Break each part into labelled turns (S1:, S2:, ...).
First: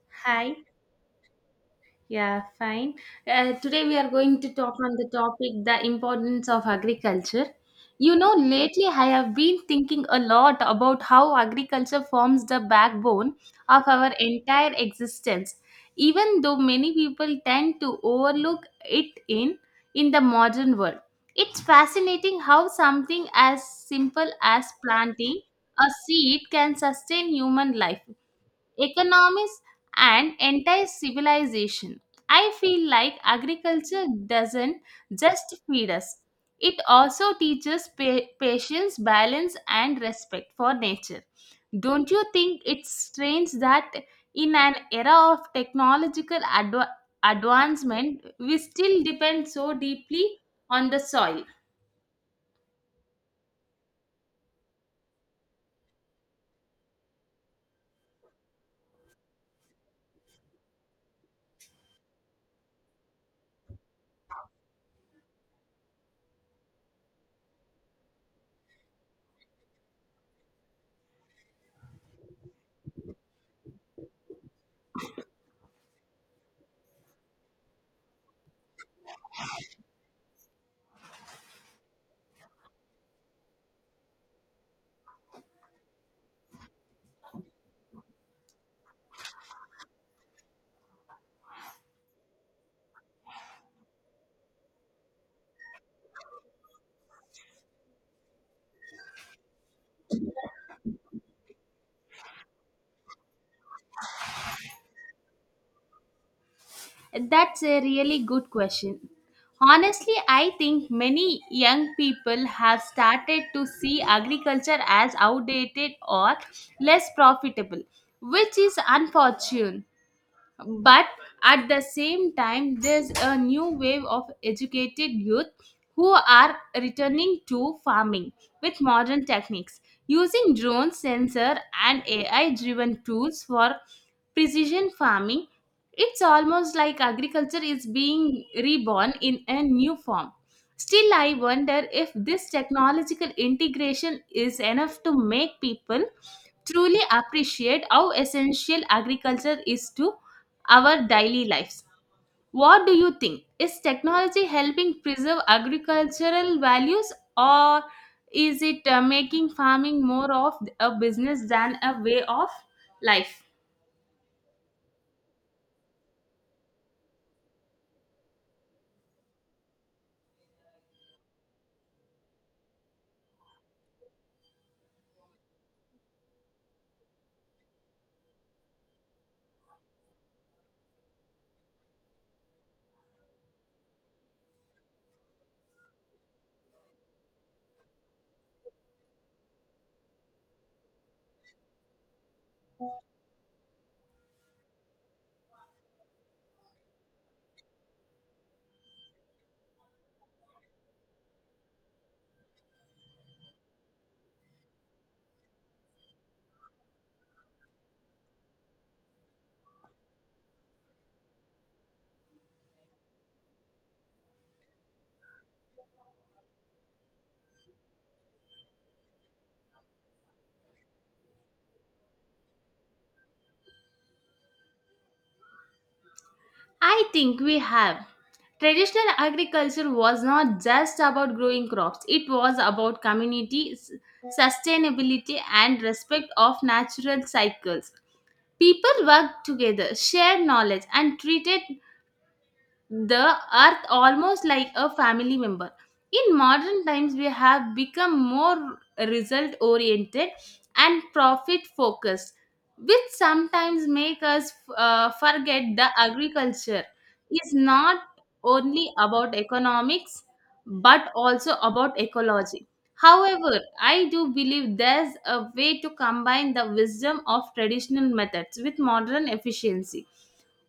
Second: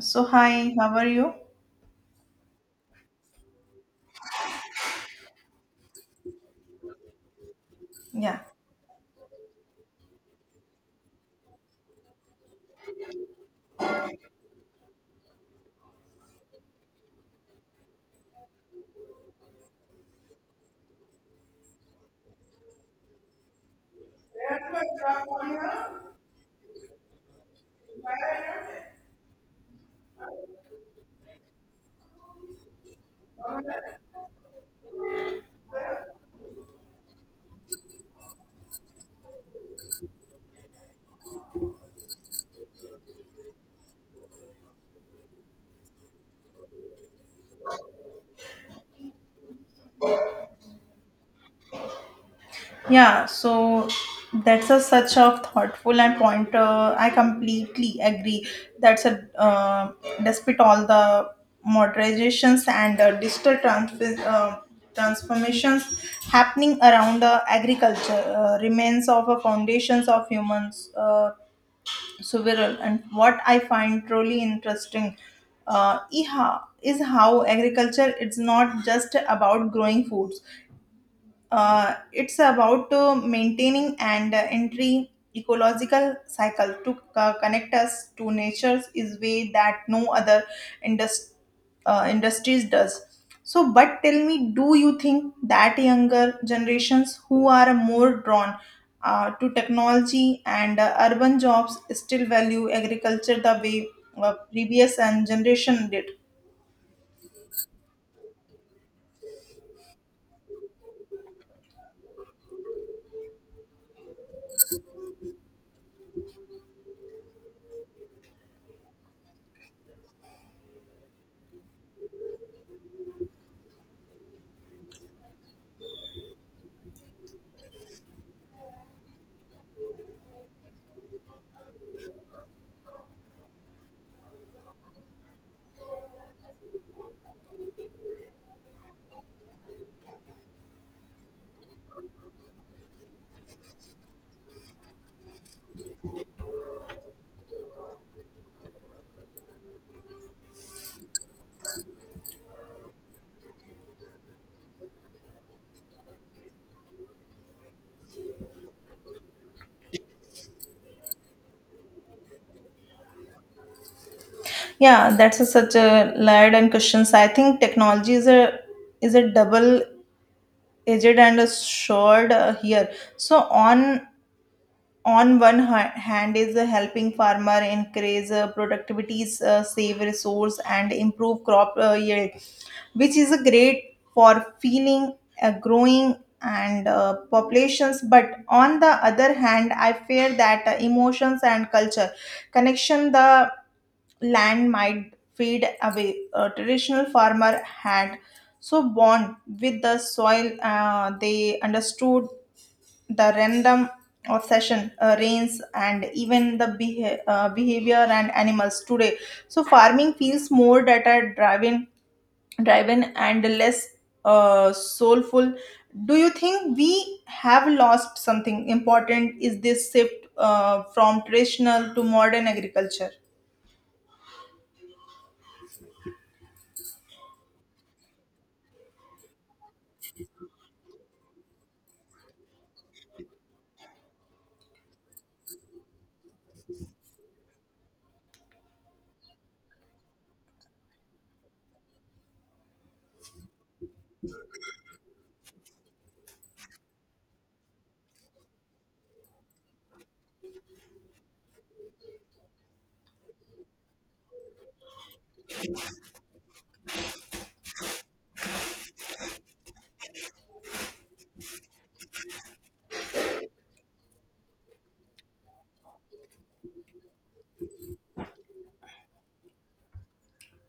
S1: So
S2: Hi.
S1: hi, how are you?
S2: Yeah, fine. Today we are going to talk on the topic the importance of agriculture. You know,
S1: Yeah.
S2: lately I have been thinking a lot about how agriculture forms the backbone of our entire existence, even though many people tend to overlook it in the modern world. It's fascinating how something as simple as planting a seed can sustain human life economies, and entire civilization. I feel like agriculture doesn't just feed us, it also teaches patience, balance, and respect for nature. Don't you think it's strange that in an era of technological advancement, we still depend so deeply on the soil?
S1: Yeah, so that's a such a thoughtful and point. I completely agree. That's a despite all the modernizations and digital transformations happening around agriculture remains of a foundations of humans several. And what I find truly interesting is how agriculture. It's not just about growing foods. It's about maintaining and entry ecological cycle to connect us to nature is way that no other indus- industries does. So, but tell me, do you think that younger generations who are more drawn to technology and urban jobs still value agriculture the way previous and generation did?
S2: That's a really good question. Honestly, I think many young people have started to see agriculture as outdated or less profitable, which is unfortunate. But at the same time, there's a new wave of educated youth who are returning to farming with modern techniques using drone sensor and AI driven tools for precision farming. It's almost like agriculture is being reborn in a new form. Still, I wonder if this technological integration is enough to make people truly appreciate how essential agriculture is to our daily lives. What do you think? Is technology helping preserve agricultural values or is it making farming more of a business than a way of life?
S1: Yeah, that's a, such a layered and questions. I think technology is a double edged and a sword here. So on one hand is helping farmer increase productivity, save resource, and improve crop yield, which is a great for feeling growing and populations. But on the other hand, I fear that emotions and culture connection the land might fade away. A traditional farmer had so bond with the soil they understood the random obsession, rains, and even the behavior and animals today. So farming feels more data driven and less soulful. Do you think we have lost something important? Is this shift from traditional to modern agriculture?
S2: I think we have. Traditional agriculture was not just about growing crops, it was about community, sustainability, and respect of natural cycles. People worked together, shared knowledge, and treated the earth almost like a family member. In modern times, we have become more result oriented and profit focused, which sometimes make us forget the agriculture is not only about economics but also about ecology. However, I do believe there's a way to combine the wisdom of traditional methods with modern efficiency.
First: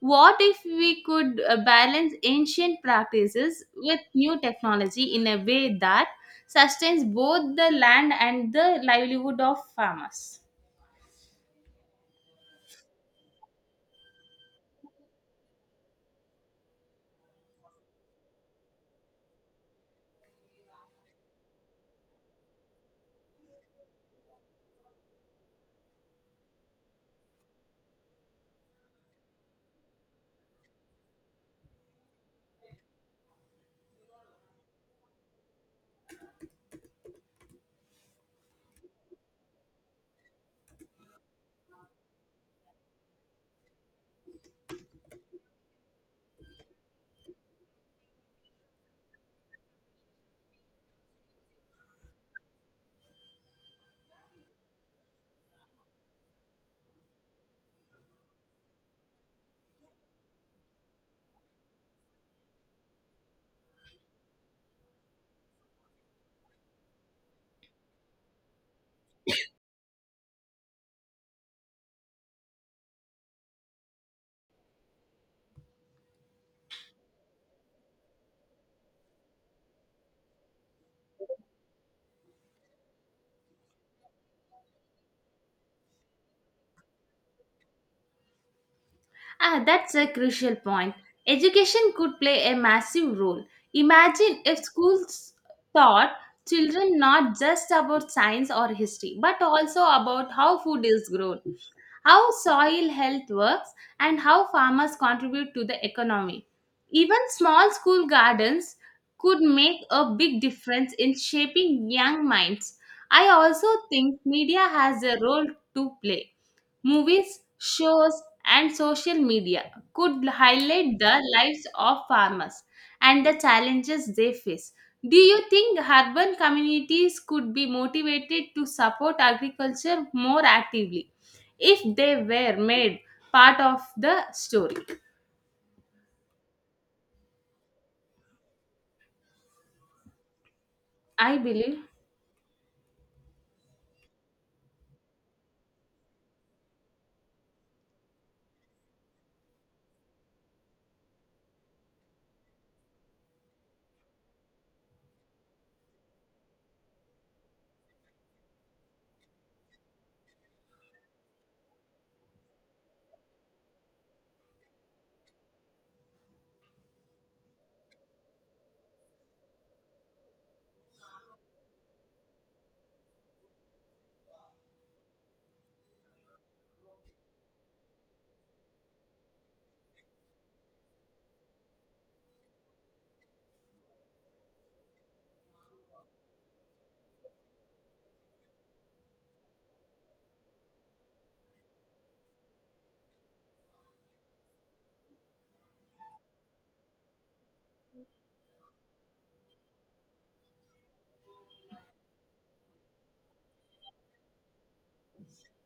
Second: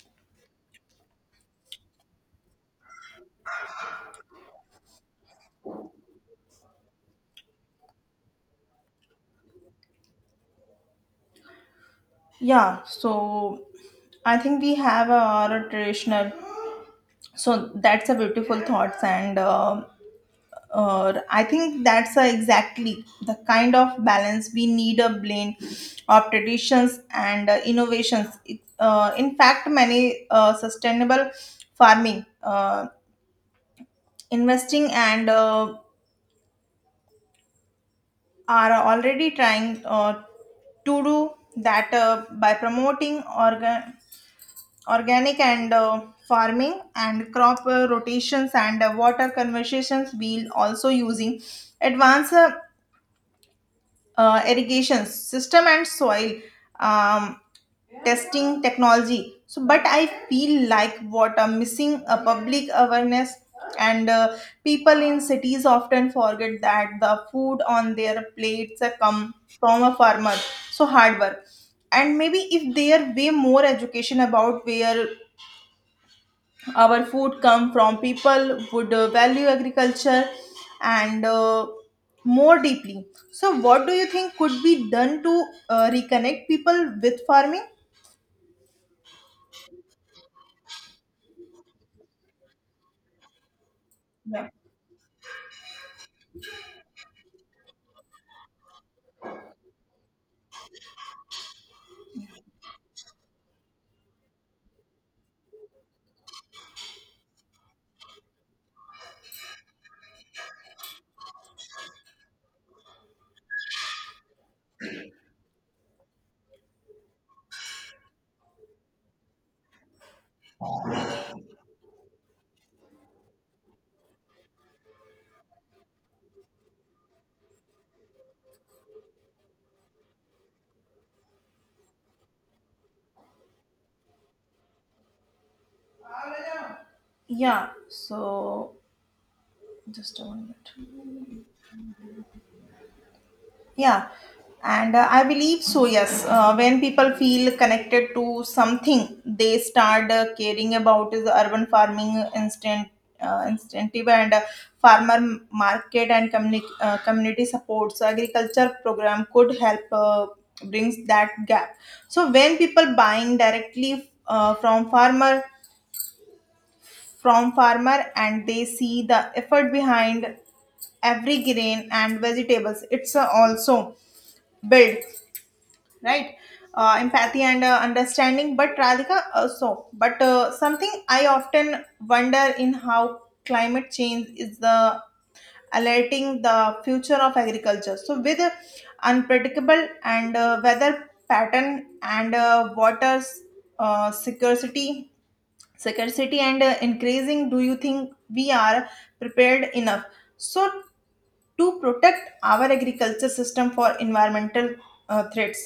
S2: What if we could balance ancient practices with new technology in a way that sustains both the land and the livelihood of farmers?
S1: Yeah, so I think we have our traditional. So that's a beautiful thoughts, and I think that's exactly the kind of balance we need a blend of traditions and innovations. It, in fact, many sustainable farming, investing, and are already trying to do that by promoting organic and farming and crop rotations and water conversions we'll also using advanced irrigation system and soil um, testing technology. So but I feel like what are missing a public awareness and people in cities often forget that the food on their plates come from a farmer so hard work. And maybe if there way more education about where our food come from people would value agriculture and more deeply. So what do you think could be done to reconnect people with farming?
S2: Ah, that's a crucial point. Education could play a massive role. Imagine
S1: Yeah.
S2: if schools taught children not just about science or history, but also about how food is grown, how soil health works, and how farmers contribute to the economy. Even small school gardens could make a big difference in shaping young minds. I also think media has a role to play. Movies, shows, and social media could highlight the lives of farmers and the challenges they face. Do you think urban communities could be motivated to support agriculture more actively if they were made part of the story?
S1: Yeah, so just a moment.
S2: I believe.
S1: Yeah, and I believe so. Yes, when people feel connected to something, they start caring about is urban farming instant incentive and farmer market and community supports. Agriculture program could help brings that gap. So when people buying directly from farmer and they see the effort behind every grain and vegetables, it's also build right empathy and understanding but radhika so but something I often wonder in how climate change is the alerting the future of agriculture so with unpredictable and weather pattern and water uh, scarcity scarcity and increasing, do you think we are prepared enough so to protect our agriculture system for environmental threats?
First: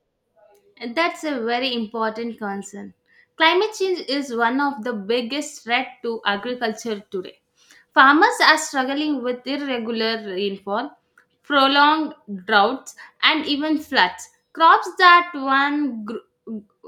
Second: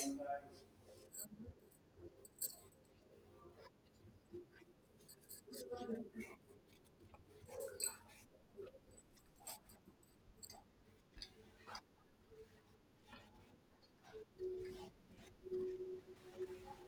S2: That's a very important concern. Climate change is one of the biggest threats to agriculture today. Farmers are struggling with irregular rainfall, prolonged droughts, and even floods. Crops that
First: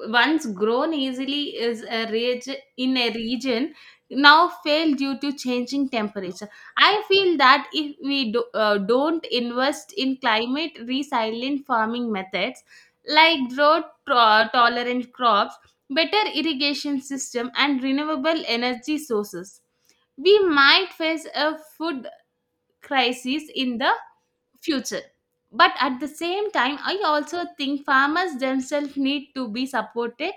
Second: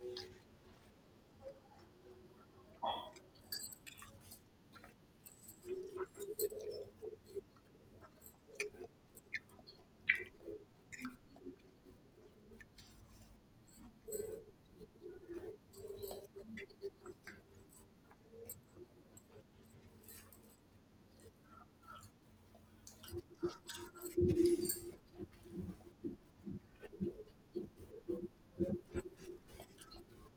S2: once grown easily in a region now fail due to changing temperature. I feel that if we don't invest in climate resilient farming methods, like drought tolerant crops, better irrigation system and renewable energy sources. We might face a food crisis in the future. But at the same time, I also think farmers themselves need to be supported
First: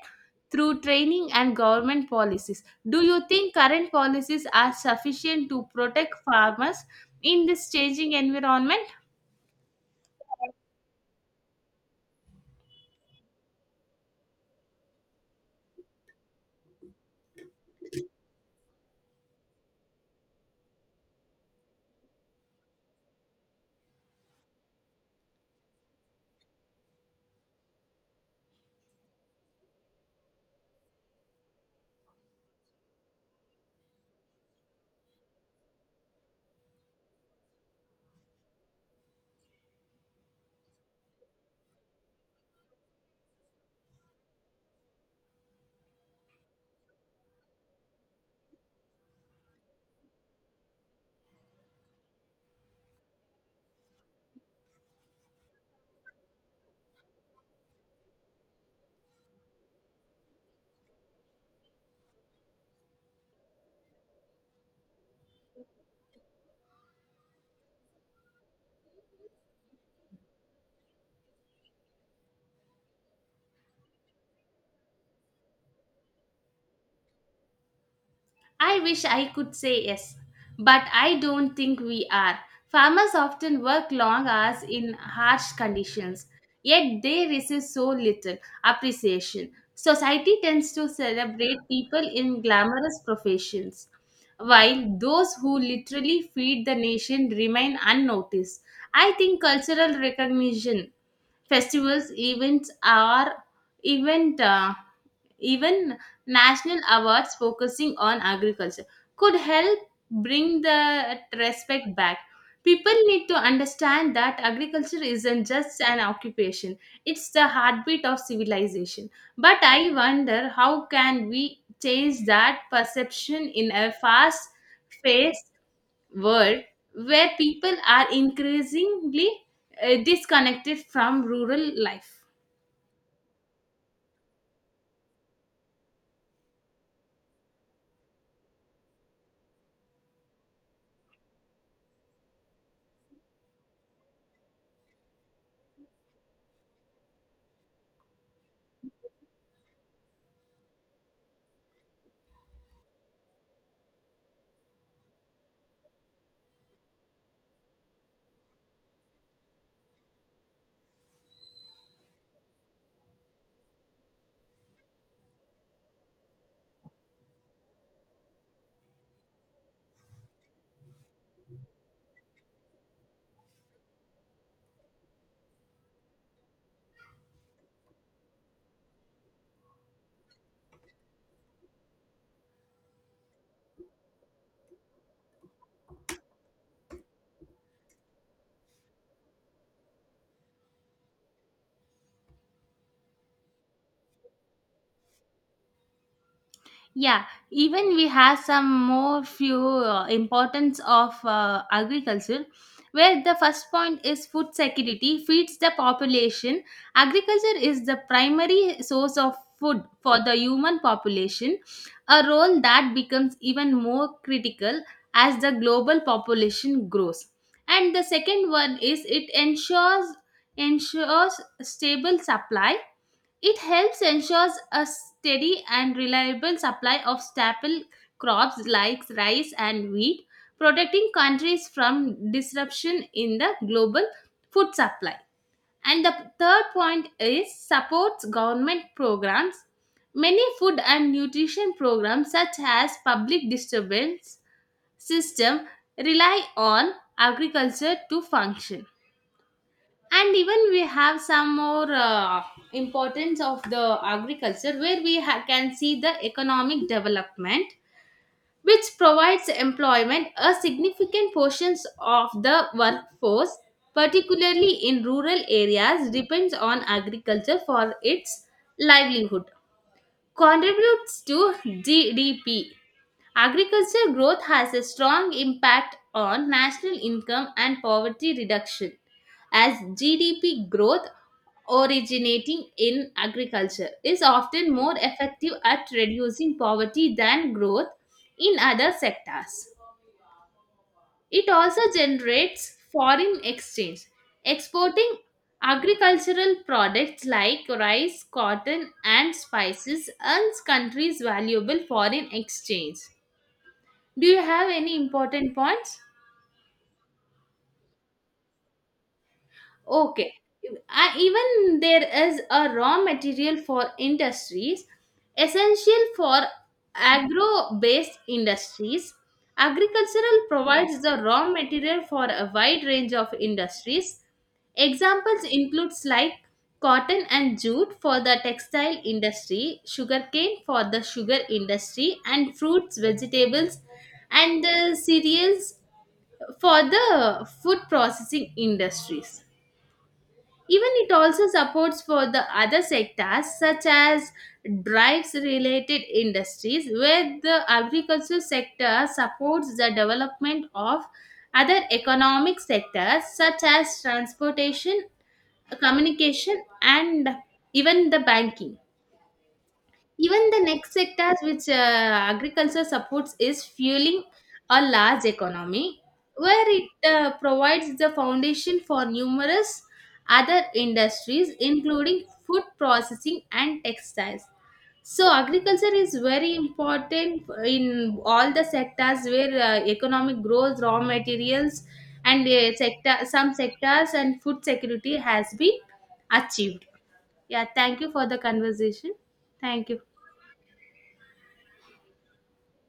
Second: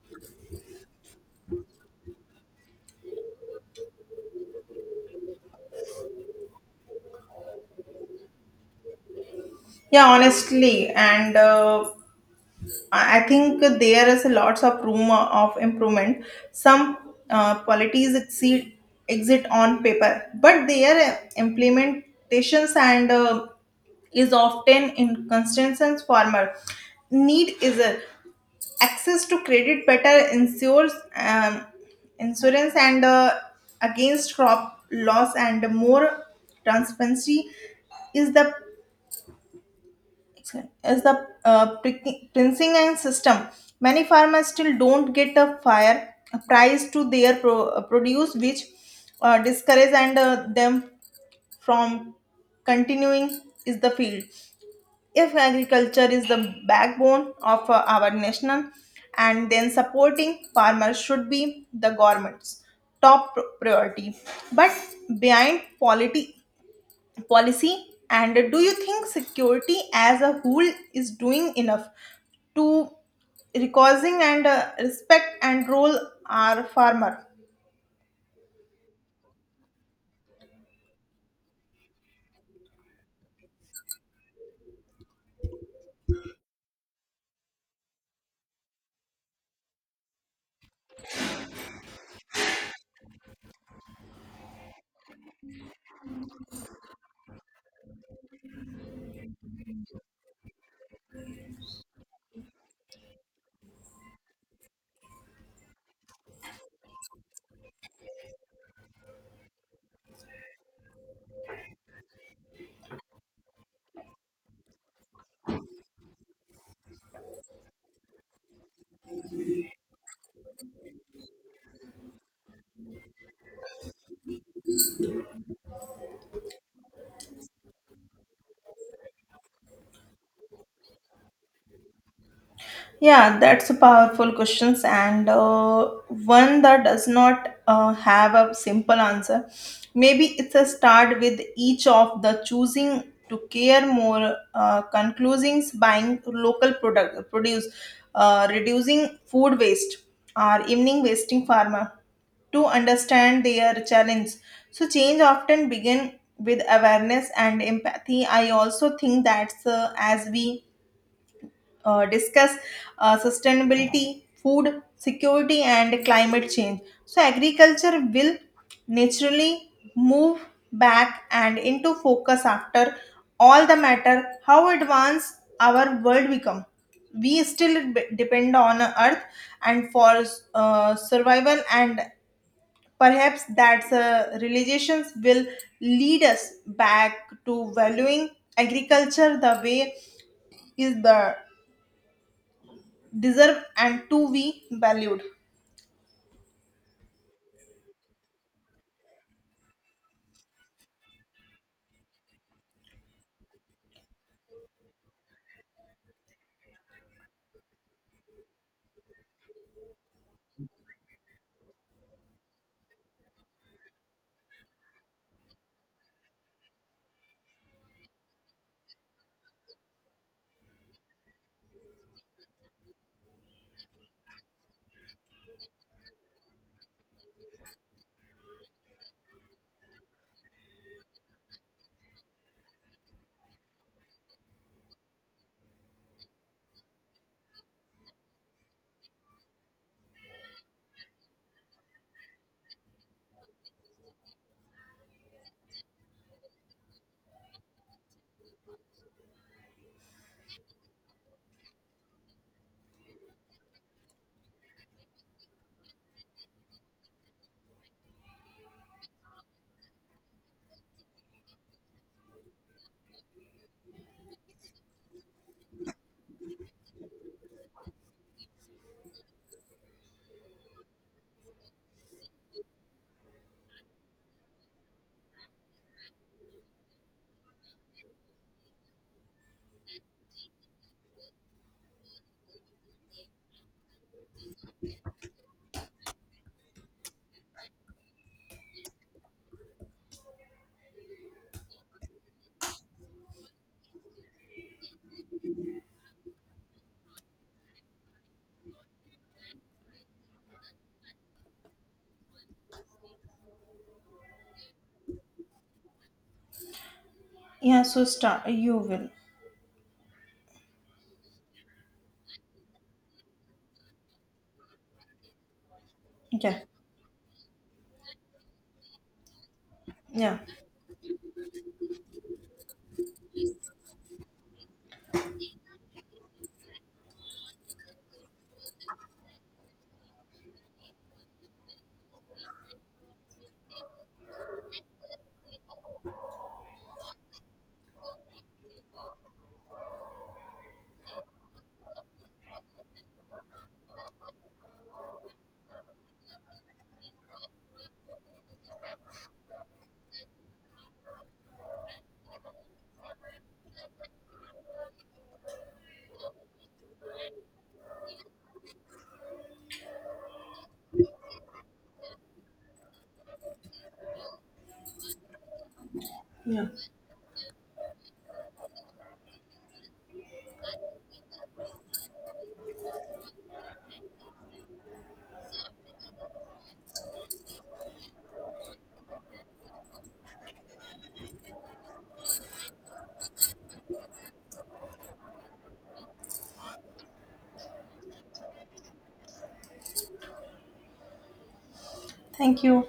S2: through training and government policies. Do you think current policies are sufficient to protect farmers in this changing environment?
S1: Yeah, honestly, and I think there is lots of room of improvement. Some policies exceed exit on paper, but their implementations and is often inconsistent and formal. Need is a access to credit better insures insurance and against crop loss and more transparency is the as the pricing and system. Many farmers still don't get a fair price to their produce, which discourage and them from continuing is the field. If agriculture is the backbone of our national, and then supporting farmers should be the government's top priority. But behind polity policy and do you think security as a whole is doing enough to recognizing and respect and role our farmer?
S2: I wish I could say yes, but I don't think we are. Farmers often work long hours in harsh conditions, yet they receive so little appreciation. Society tends to celebrate people in glamorous professions, while those who literally feed the nation remain unnoticed. I think cultural recognition, festivals, events are event even national awards focusing on agriculture could help bring the respect back. People need to understand that agriculture isn't just an occupation, it's the heartbeat of civilization. But I wonder, how can we change that perception in a fast paced world where people are increasingly disconnected from rural life?
S1: Yeah, that's a powerful questions and one that does not have a simple answer. Maybe it's a start with each of the choosing to care more, conclusings buying local product produce, reducing food waste, or evening wasting farmer to understand their challenge. So change often begin with awareness and empathy. I also think that's as we discuss sustainability, food security, and climate change. So, agriculture will naturally move back and into focus after all the matter how advanced our world become, we still depend on earth and for survival and perhaps that's realizations will lead us back to valuing agriculture the way is the deserve and to be valued.
S2: Yeah, even we have some more few importance of agriculture, where the first point is food security feeds the population. Agriculture is the primary source of food for the human population, a role that becomes even more critical as the global population grows. And the second one is it ensures stable supply, it helps ensures a steady and reliable supply of staple crops like rice and wheat, protecting countries from disruption in the global food supply. And the third point is supports government programs. Many food and nutrition programs such as public disturbance system rely on agriculture to function, and even we have some more importance of the agriculture where we can see the economic development which provides employment, a significant portions of the workforce particularly in rural areas depends on agriculture for its livelihood, contributes to GDP. Agriculture growth has a strong impact on national income and poverty reduction, as GDP growth originating in agriculture is often more effective at reducing poverty than growth in other sectors. It also generates foreign exchange, exporting agricultural products like rice, cotton, and spices earns countries valuable foreign exchange. Do you have any important points?
S1: Yeah, so start. You will.
S2: Okay. I, even there is a raw material for industries essential for
S1: Okay.
S2: agro based industries.
S1: Yeah.
S2: Agricultural provides the raw material for a wide range of industries. Examples includes like cotton and jute for the textile industry, sugarcane for the sugar industry, and fruits, vegetables, and the cereals for the food processing industries. Even it also supports for the other sectors such as drives related industries where the agriculture sector supports the development of other economic sectors such as transportation, communication and even the banking. Even the next sectors which agriculture supports is fueling a large economy
S1: Yeah.
S2: where it provides the foundation for numerous other industries including food processing and textiles. So agriculture is very important in all the sectors where economic growth, raw materials, and sector some sectors and food security has been achieved. Yeah, thank you for the conversation. Thank you.
S1: Thank you.